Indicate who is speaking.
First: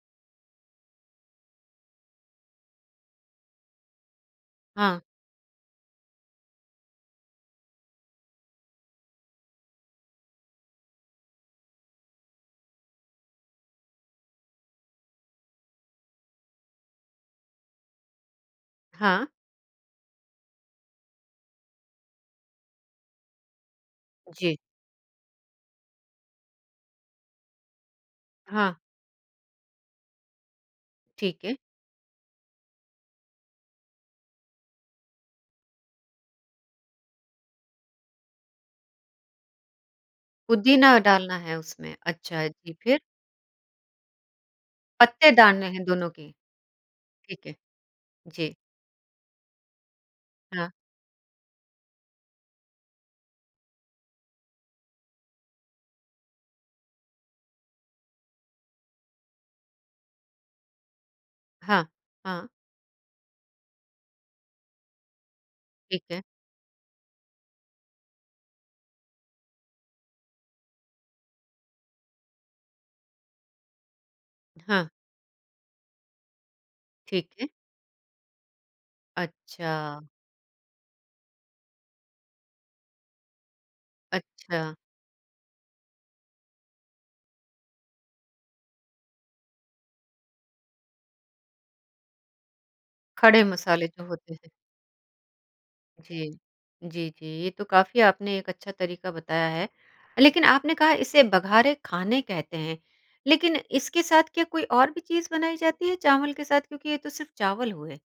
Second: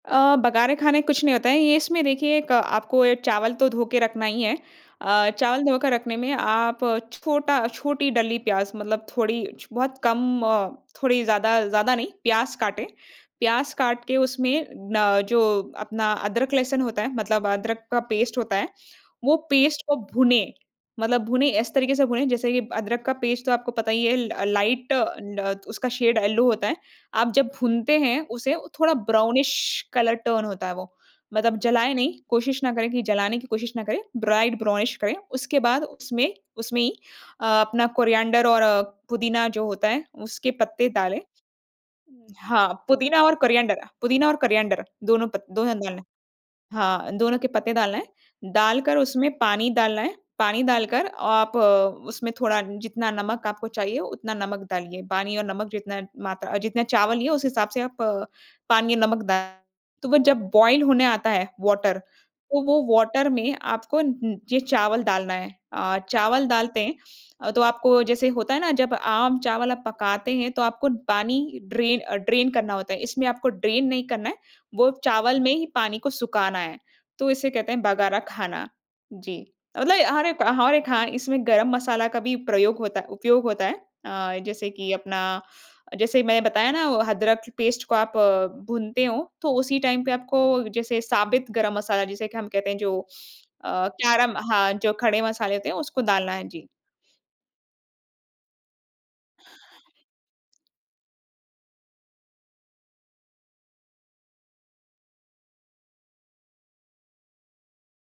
Speaker 1: अ, बगारे खाने कुछ नहीं होता है ये इसमें देखिए एक आपको ए चावल तो धो के रखना ही है,
Speaker 2: हाँ।
Speaker 1: अ, चावल धो के रखने में आप छोटा छोटी डली प्याज़ मतलब थोड़ी छ बहुत कम अ, थोड़ी ज़्यादा, ज़्यादा नहीं प्याज़ काटें, प्याज़ काट के उसमें ना जो अपना अदरक-लहसुन होता है मतलब अदरक का पेस्ट होता है
Speaker 2: हाँ।
Speaker 1: वो पेस्ट को भूनें। मतलब भूनें इस तरीके से भूनें जैसे कि अदरक का पेस्ट तो आपको पता ही है ल
Speaker 2: जी।
Speaker 1: लाइट ड उसका शेड येलो होता है। आप जब भूनते हैं उसे वो
Speaker 2: हाँ।
Speaker 1: थोड़ा ब्राउनिश कलर टर्न होता है वो,
Speaker 2: ठीक है।
Speaker 1: मतलब जलाए नहीं, कोशिश ना करें कि जलाने की कोशिश ना करें, ब्राइट ब्राउनिश करें। उसके बाद उसमें उसमें ही अ, अपना कोरिएंडर और पुदीना जो होता है उसके पत्ते
Speaker 2: पुदीना
Speaker 1: डालें।
Speaker 2: डालना है उसमें। अच्छा,
Speaker 1: हाँ,
Speaker 2: जी। फिर?
Speaker 1: पुदीना और कोरिएंडर पुदीना और कोरिएंडर, दोनों
Speaker 2: पत्ते
Speaker 1: पत
Speaker 2: डालने
Speaker 1: दोनों
Speaker 2: हैं
Speaker 1: डालें।
Speaker 2: दोनों के।
Speaker 1: हाँ, दोनों
Speaker 2: ठीक
Speaker 1: के
Speaker 2: है।
Speaker 1: पत्ते डालना है।
Speaker 2: जी।
Speaker 1: डालकर उसमें पानी डालना है, पानी
Speaker 2: हाँ।
Speaker 1: डालकर आप उसमें थोड़ा जितना नमक आपको चाहिए उतना नमक डालिए, पानी और नमक जितना मात्रा जितने चावल लिए उस हिसाब से आप पानी नमक द तो वो जब बॉयल होने आता है
Speaker 2: हाँ।
Speaker 1: वाटर,
Speaker 2: हाँ।
Speaker 1: तो वो वाटर में आपको उं ये चावल डालना है। अ,
Speaker 2: ठीक है।
Speaker 1: चावल डालते हैं अ, तो आपको जैसे होता है ना जब आम चावल आप पकाते हैं तो आपको पानी ड्रेन अ, ड्रेन करना होता है, इसमें आपको ड्रेन नहीं करना है वो
Speaker 2: हाँ।
Speaker 1: चावल में ही पानी को सुखाना है, तो
Speaker 2: ठीक है।
Speaker 1: इसे कहते हैं बगारा खाना, जी। मतलब
Speaker 2: अच्छा।
Speaker 1: हर एक हर एक हाँ, इसमें गरम मसाला का भी प्रयोग होता उपयोग होता है अ, जैसे
Speaker 2: अच्छा।
Speaker 1: कि अपना जैसे मैं बताया ना वो अदरक पेस्ट को आप अ, भूनते हो तो उसी टाइम पे आपको जैसे साबित गरम मसाला जिसे कि हम कहते हैं जो
Speaker 2: खड़े
Speaker 1: अ,
Speaker 2: मसाले जो होते
Speaker 1: कैरम
Speaker 2: हैं।
Speaker 1: हाँ, जो खड़े मसाले होते हैं, उसको
Speaker 2: जी।
Speaker 1: डालना है। जी।
Speaker 2: जी, जी ये तो काफ़ी आपने एक अच्छा तरीका बताया है लेकिन आपने कहा इसे बघारे खाने कहते हैं। लेकिन इसके साथ क्या कोई और भी चीज़ बनाई जाती है चावल के साथ क्योंकि ये तो सिर्फ़ चावल हुए?